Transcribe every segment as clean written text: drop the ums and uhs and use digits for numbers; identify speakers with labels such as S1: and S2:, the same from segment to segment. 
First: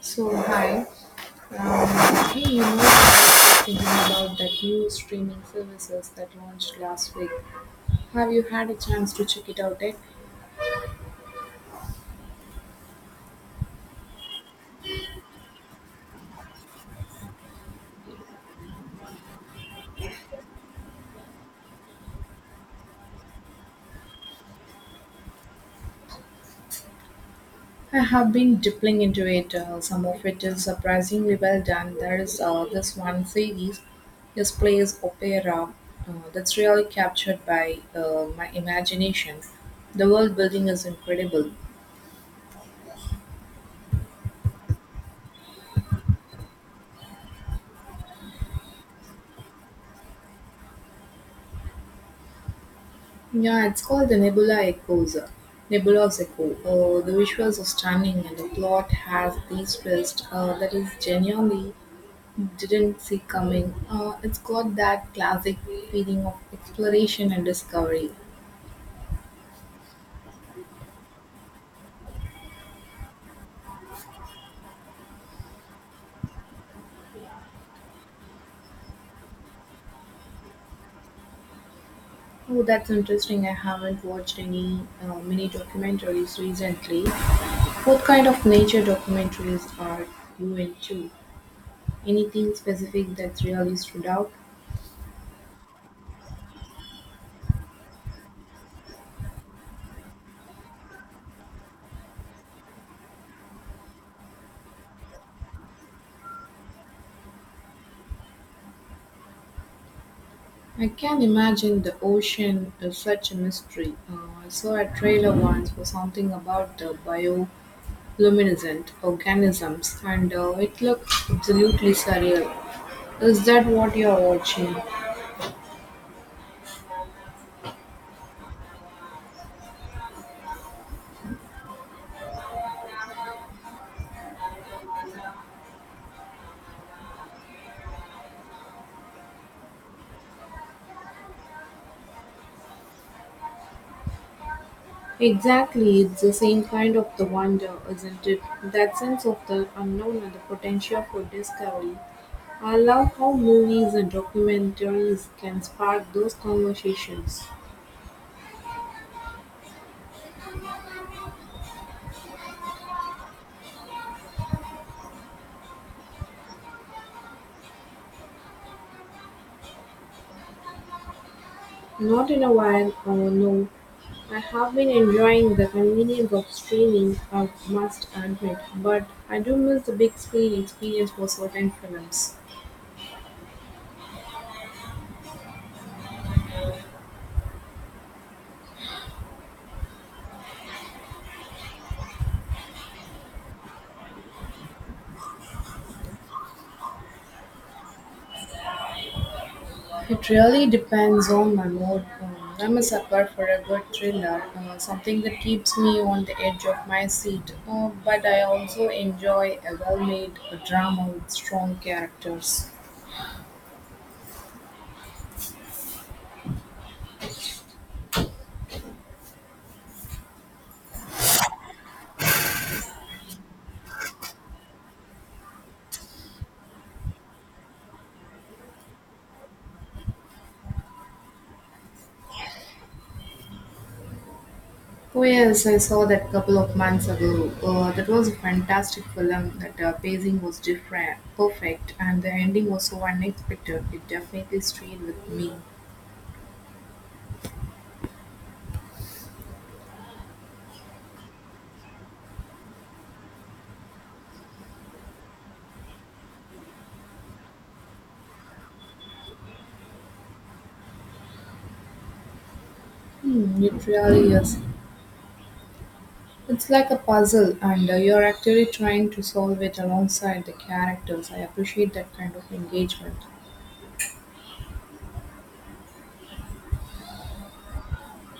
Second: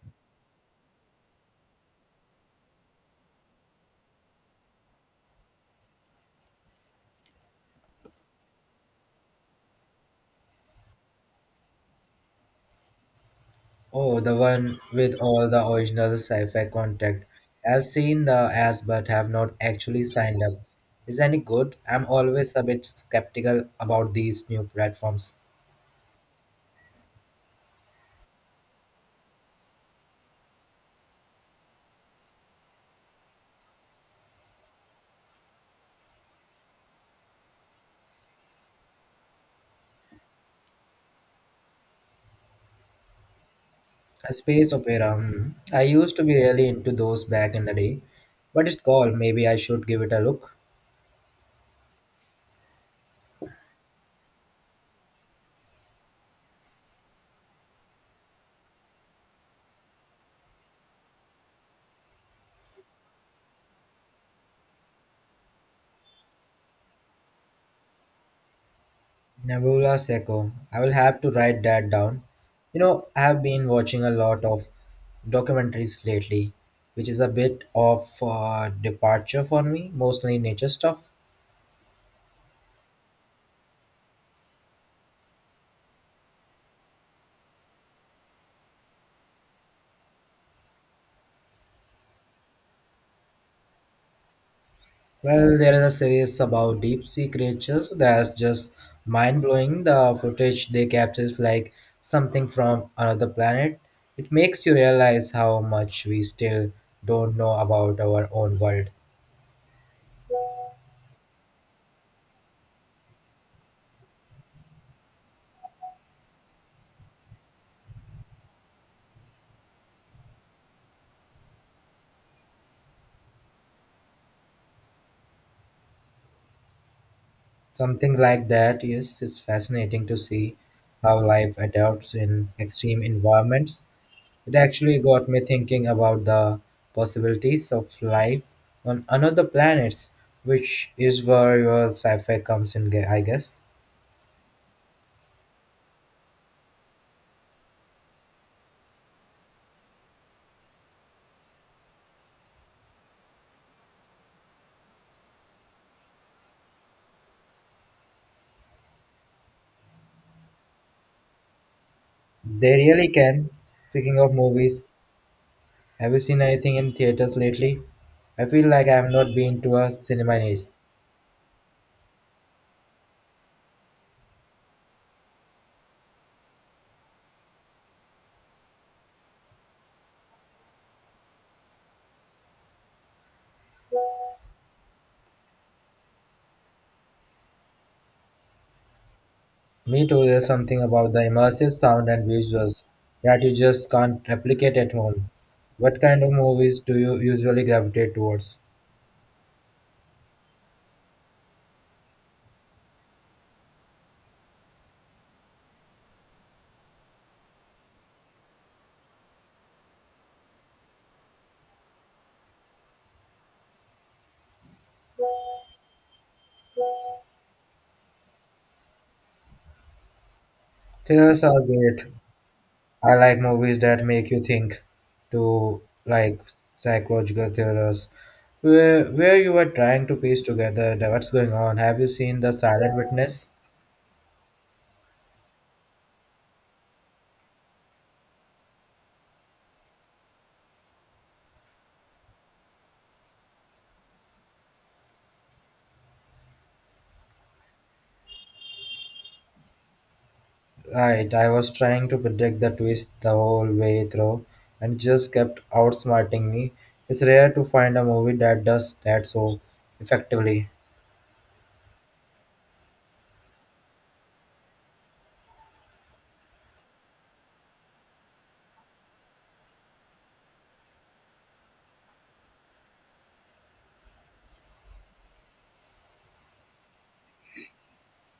S1: So hi, I was just thinking about that new streaming services that launched last week. Have you had a chance to check it out yet?
S2: Oh, the one with all the original sci-fi contact. I've seen the ads but have not actually signed up. Is any good? I'm always a bit skeptical about these new platforms.
S1: I have been dipping into it. Some of it is surprisingly well done. There is this one series, this plays opera, that's really captured by my imagination. The world building is incredible.
S2: A space opera. Hmm. I used to be really into those back in the day, but it's called. Maybe I should give it a look.
S1: Yeah, it's called the Nebula Echoes, Nebula's Echo. The visuals are stunning, and the plot has these twists that is genuinely didn't see coming. It's got that classic feeling of exploration and discovery.
S2: Nebula Seco. I will have to write that down. You know, I have been watching a lot of documentaries lately, which is a bit of departure for me, mostly nature stuff.
S1: Oh, that's interesting. I haven't watched any mini documentaries recently. What kind of nature documentaries are you into? Anything specific that's really stood out?
S2: Well, there is a series about deep sea creatures that's just mind blowing. The footage they capture is like something from another planet. It makes you realize how much we still don't know about our own world.
S1: I can imagine the ocean is such a mystery. I saw a trailer once for something about the bioluminescent organisms, and it looked absolutely surreal. Is that what you're watching?
S2: Something like that, yes, it's fascinating to see how life adapts in extreme environments. It actually got me thinking about the possibilities of life on another planets, which is where your sci-fi comes in, I guess.
S1: Exactly, it's the same kind of the wonder, isn't it? That sense of the unknown and the potential for discovery. I love how movies and documentaries can spark those conversations.
S2: They really can. Speaking of movies, have you seen anything in theaters lately? I feel like I have not been to a cinema in ages.
S1: Not in a while, no. I have been enjoying the convenience of streaming, I must admit, but I do miss the big screen experience for certain films.
S2: Me too, there's something about the immersive sound and visuals that you just can't replicate at home. What kind of movies do you usually gravitate towards?
S1: It really depends on my mood. I'm a sucker for a good thriller, something that keeps me on the edge of my seat, but I also enjoy a well made drama with strong characters.
S2: Theaters are great. I like movies that make you think, to like psychological thrillers, where you are trying to piece together the, what's going on. Have you seen The Silent Witness?
S1: Oh yes, I saw that couple of months ago. That was a fantastic film. That pacing was different, perfect, and the ending was so unexpected. It definitely stayed with me.
S2: Right, I was trying to predict the twist the whole way through and just kept outsmarting me. It's rare to find a movie that does that so effectively.
S1: It really is. It's like a puzzle, and you're actually trying to solve it alongside the characters. I appreciate that kind of engagement.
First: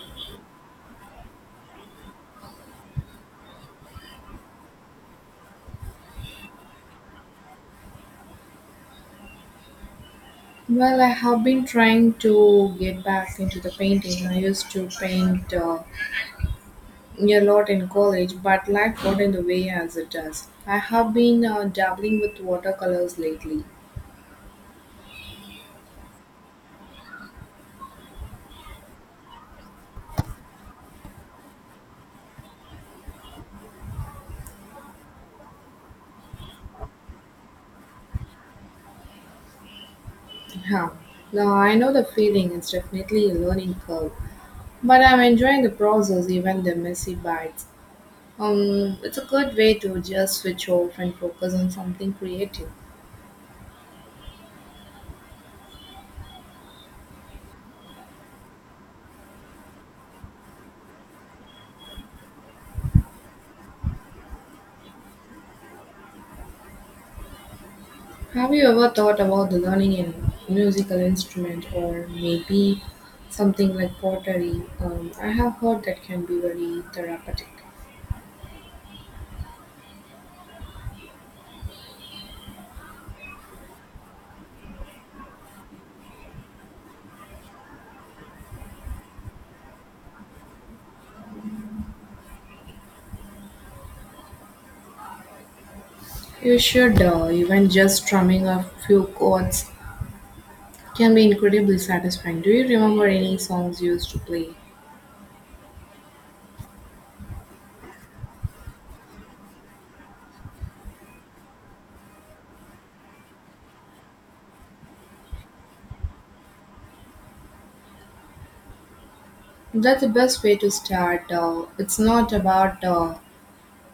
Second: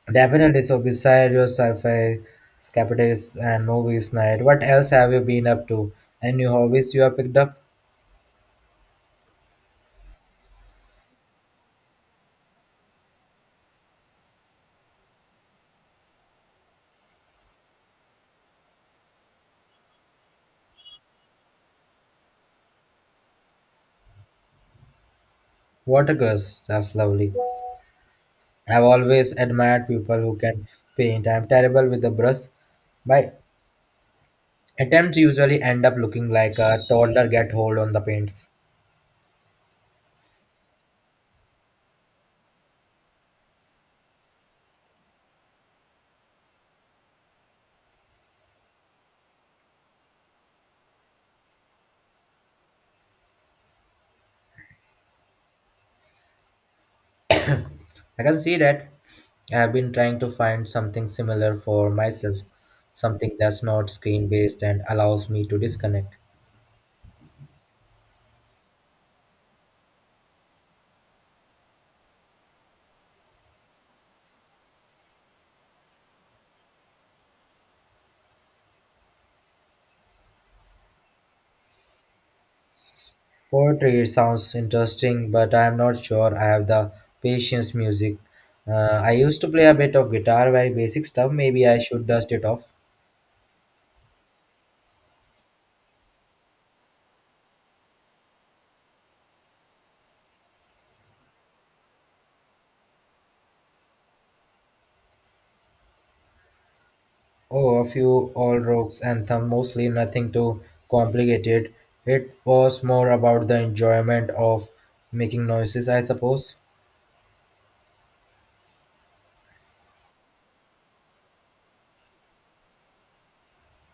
S2: Definitely, so beside your sci-fi, escapists and movies night, what else have you been up to? Any new hobbies you have picked up?
S1: Well, I have been trying to get back into the painting. I used to paint. A lot in college, but life got in the way as it does. I have been dabbling with watercolors lately.
S2: Water girls, that's lovely. I've always admired people who can paint. I'm terrible with the brush. My attempts usually end up looking like a toddler get hold on the paints.
S1: Huh. Now I know the feeling, it's definitely a learning curve, but I'm enjoying the process, even the messy bites. It's a good way to just switch off and focus on something creative.
S2: I can see that. I've been trying to find something similar for myself, something that's not screen based and allows me to disconnect.
S1: Have you ever thought about the learning a musical instrument or maybe something like pottery? I have heard that can be very therapeutic.
S2: Poetry sounds interesting, but I'm not sure I have the patience music. I used to play a bit of guitar, very basic stuff. Maybe I should dust it off.
S1: You should, even just strumming a few chords can be incredibly satisfying. Do you remember any songs you used to play?
S2: Oh, a few old rocks anthem, mostly nothing too complicated. It was more about the enjoyment of making noises, I suppose.
S1: That's the best way to start. It's not about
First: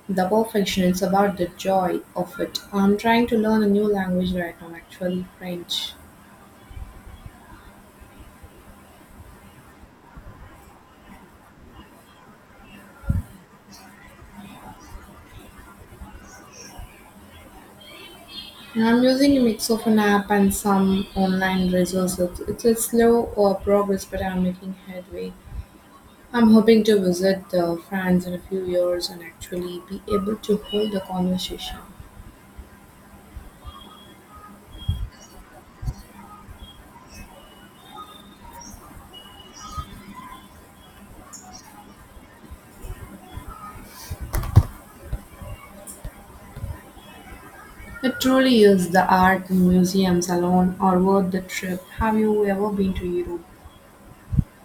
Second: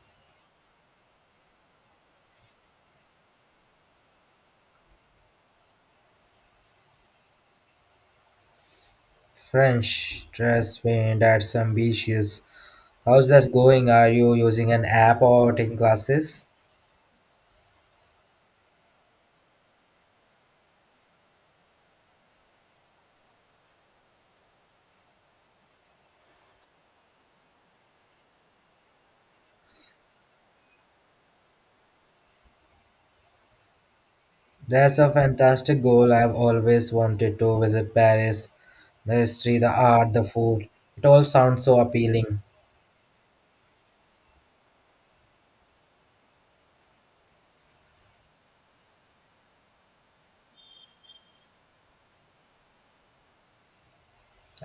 S1: the perfection, it's about the joy of it. I'm trying to learn a new language right now, actually, French.
S2: French dress paint that's ambitious. How's that going? Are you using an app or taking classes?
S1: And I'm using a mix of an app and some online resources. It's a slow progress, but I'm making headway. I'm hoping to visit France in a few years and actually be able to hold a conversation.
S2: That's a fantastic goal. I've always wanted to visit Paris. The history, the art, the food. It all sounds so appealing.
S1: It truly is. The art and museums alone are worth the trip. Have you ever been to Europe?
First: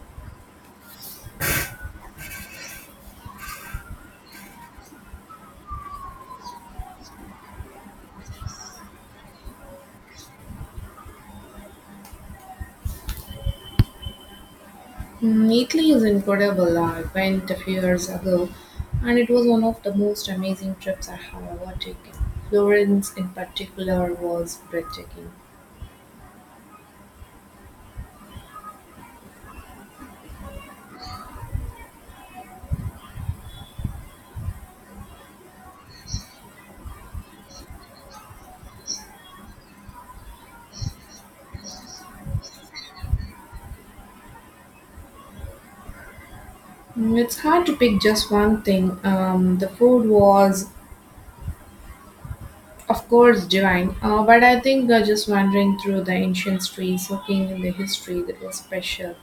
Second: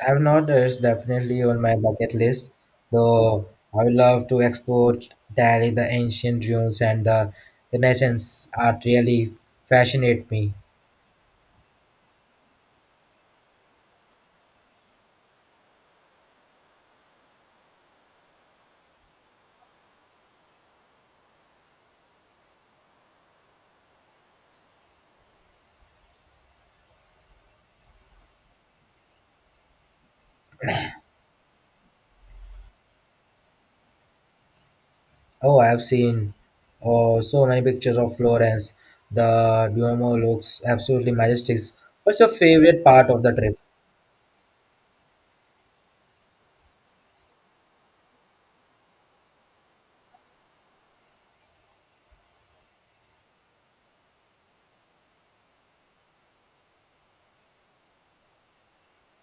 S2: I've not, it's definitely on my bucket list, though I would love to explore Italy, the ancient ruins and the Renaissance art really fascinate me.
S1: Italy is incredible. I went a few years ago and it was one of the most amazing trips I have ever taken. Florence, in particular, was breathtaking.
S2: Oh, I have seen oh, so many pictures of Florence. The Duomo looks absolutely majestic. What's your favorite part of the trip?
S1: It's hard to pick just one thing. The food was, of course, divine, but I think just wandering through the ancient streets, looking in the history, that was special.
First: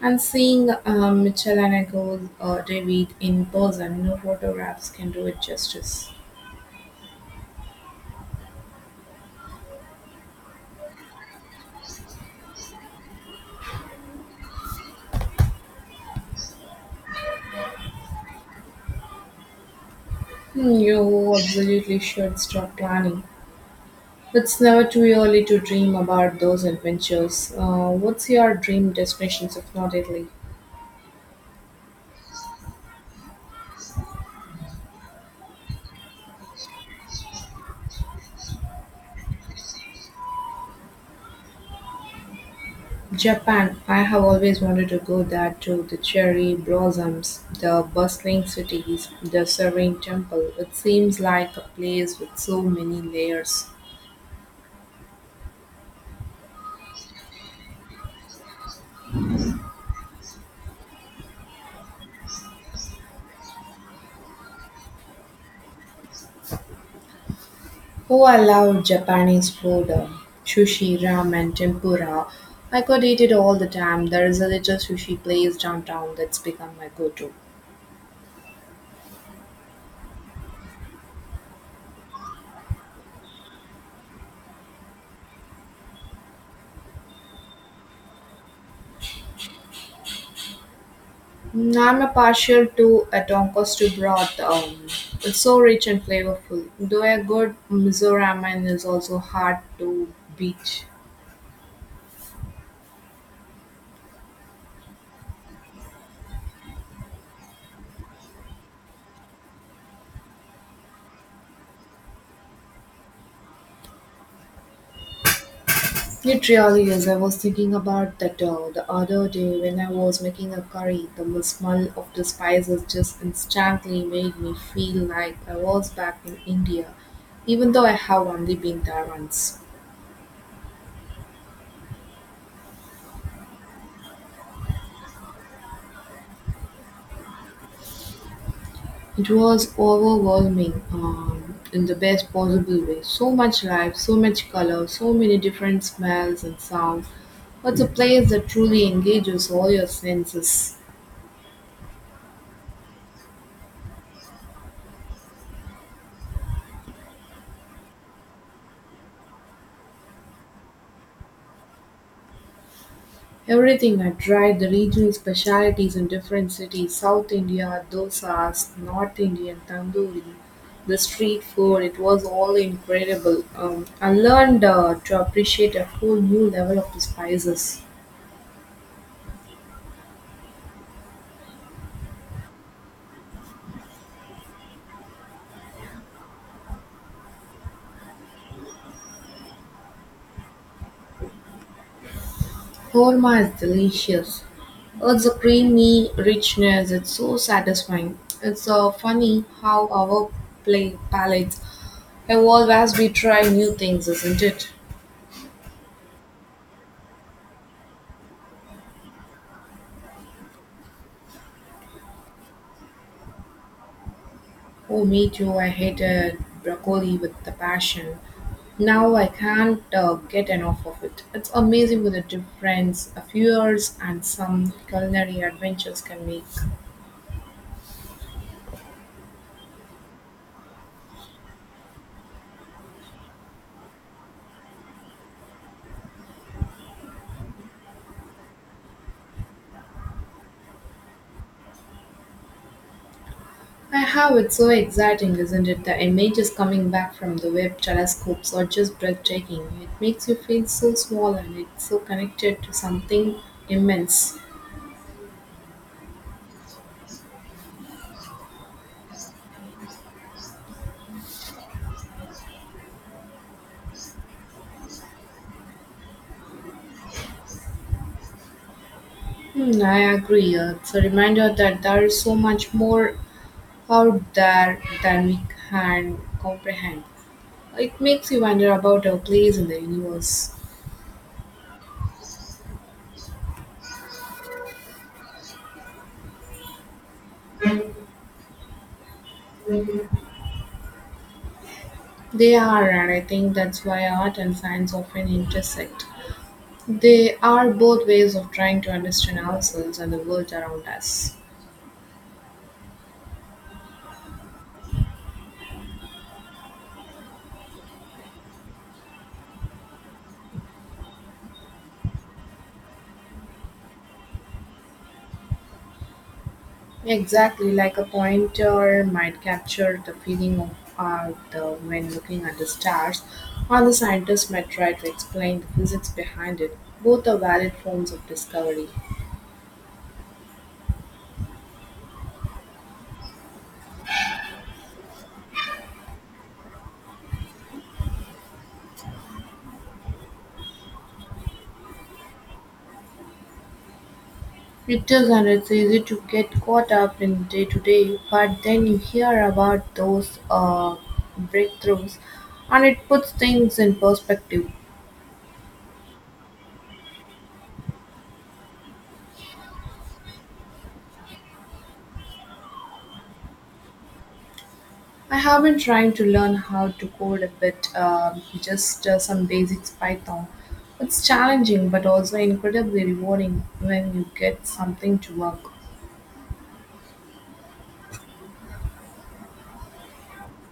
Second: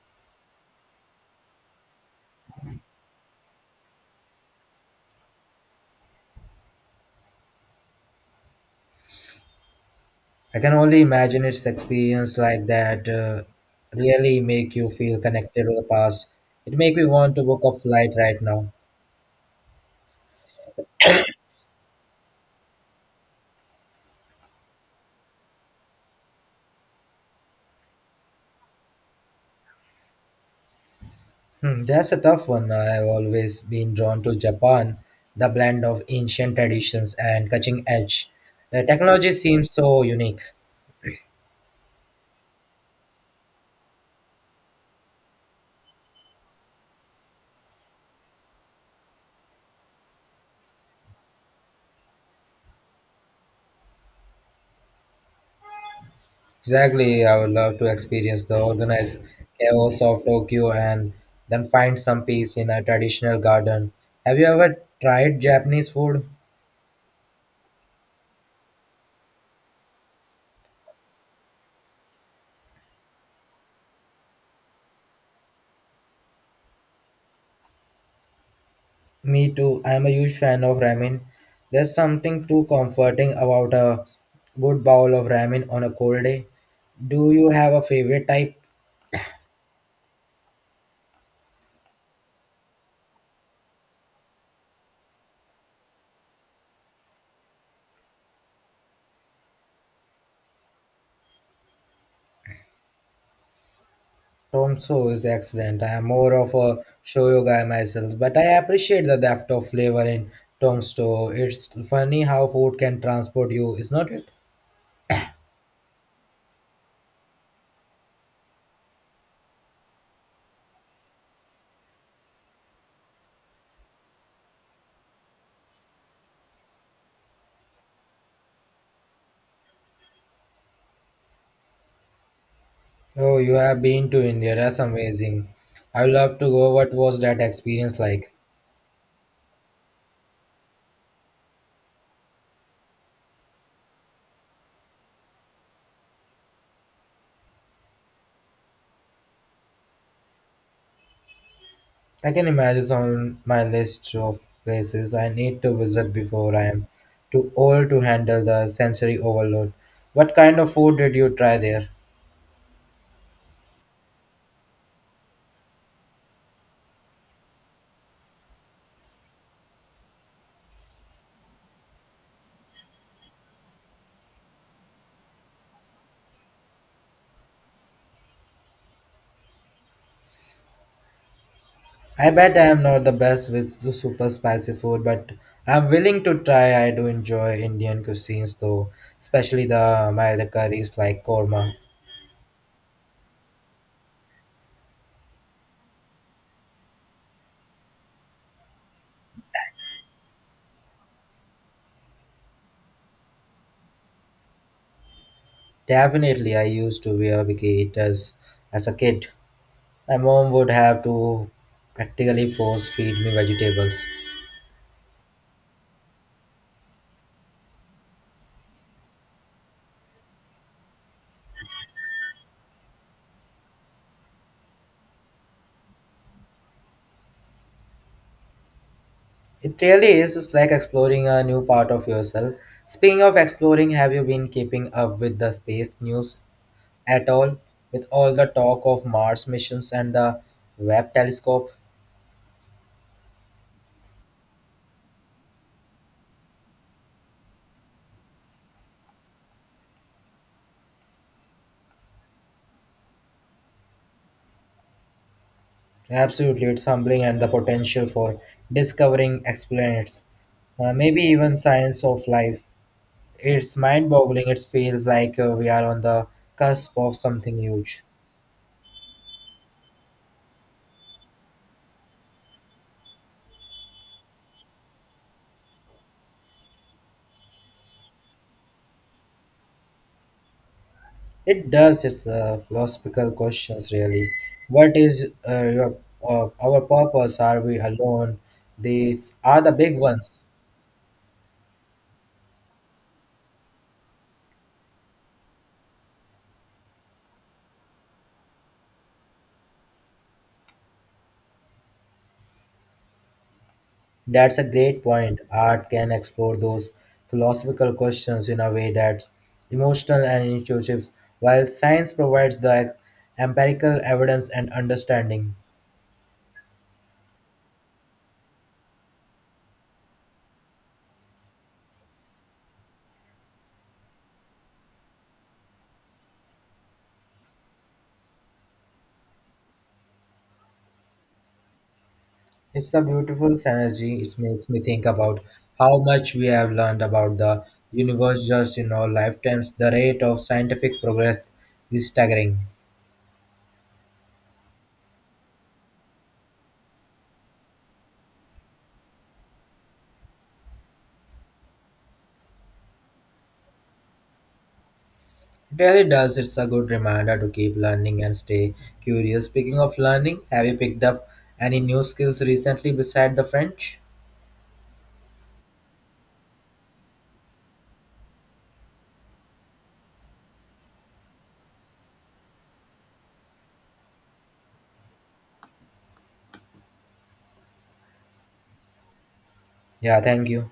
S1: And seeing Michelangelo David in person, no photographs can do it justice.
S2: I can only imagine its experience like that really make you feel connected to the past. It make me want to book a flight right now.
S1: You absolutely should start planning. It's never too early to dream about those adventures. What's your dream destinations if not Italy?
S2: Hmm, that's a tough one. I've always been drawn to Japan, the blend of ancient traditions and cutting edge. The technology seems so unique.
S1: Japan. I have always wanted to go there too. The cherry blossoms, the bustling cities, the serene temple. It seems like a place with so many layers.
S2: Exactly, I would love to experience the organized chaos of Tokyo and then find some peace in a traditional garden. Have you ever tried Japanese food?
S1: Oh, I love Japanese food. Sushi, ramen, tempura. I could eat it all the time. There is a little sushi place downtown that's become my go-to.
S2: Me too. I am a huge fan of ramen. There's something too comforting about a good bowl of ramen on a cold day. Do you have a favorite type?
S1: I'm a partial to a tonkotsu broth. It's so rich and flavorful. Though a good miso ramen is also hard to beat.
S2: Tonso is excellent. I am more of a shoyu guy myself, but I appreciate the depth of flavor in Tongsto. It's funny how food can transport you, is not it?
S1: It really is. I was thinking about that the other day when I was making a curry. The smell of the spices just instantly made me feel like I was back in India, even though I have only been there once.
S2: Oh, you have been to India. That's amazing. I would love to go. What was that experience like?
S1: It was overwhelming in the best possible way. So much life, so much color, so many different smells and sounds. It's a place that truly engages all your senses.
S2: I can imagine it's on my list of places I need to visit before I am too old to handle the sensory overload. What kind of food did you try there?
S1: Everything I tried the regional specialities in different cities South India, dosas, North Indian, tandoori, the street food. It was all incredible. I learned to appreciate a whole new level of the spices.
S2: I bet I am not the best with the super spicy food, but I'm willing to try. I do enjoy Indian cuisines though, especially the Mala curries like korma.
S1: Korma is delicious. It's a creamy richness. It's so satisfying. It's funny how our play palates evolve as we try new things, isn't it?
S2: Definitely, I used to wear bikinis as a kid. My mom would have to practically force feed me vegetables.
S1: Oh, me too. I hated broccoli with the passion. Now I can't get enough of it. It's amazing what the difference a few years and some culinary adventures can make.
S2: It really is just like exploring a new part of yourself. Speaking of exploring, have you been keeping up with the space news at all? With all the talk of Mars missions and the Webb telescope?
S1: I have it's so exciting, isn't it? The images coming back from the web telescopes are just breathtaking. It makes you feel so small and it's so connected to something immense.
S2: Absolutely, it's humbling and the potential for discovering exoplanets. Maybe even signs of life. It's mind boggling. It feels like we are on the cusp of something huge.
S1: I agree. It's a reminder that there is so much more out there than we can comprehend. It makes you wonder about our place in the universe.
S2: It does. It's a philosophical questions, really. What is your, our purpose? Are we alone? These are the big ones.
S1: They are, and I think that's why art and science often intersect. They are both ways of trying to understand ourselves and the world around us.
S2: That's a great point. Art can explore those philosophical questions in a way that's emotional and intuitive, while science provides the empirical evidence and understanding.
S1: Exactly, like a pointer might capture the feeling of art when looking at the stars, or the scientist might try to explain the physics behind it. Both are valid forms of discovery.
S2: It's a beautiful synergy. It makes me think about how much we have learned about the universe just in our lifetimes. The rate of scientific progress is staggering.
S1: It does, isn't. It's easy to get caught up in day-to-day, but then you hear about those breakthroughs, and it puts things in perspective.
S2: It really does. It's a good reminder to keep learning and stay curious. Speaking of learning, have you picked up any new skills recently beside the French?
S1: I have been trying to learn how to code a bit, just some basics Python. It's challenging, but also incredibly rewarding when you get something to work.
S2: Yeah, thank you.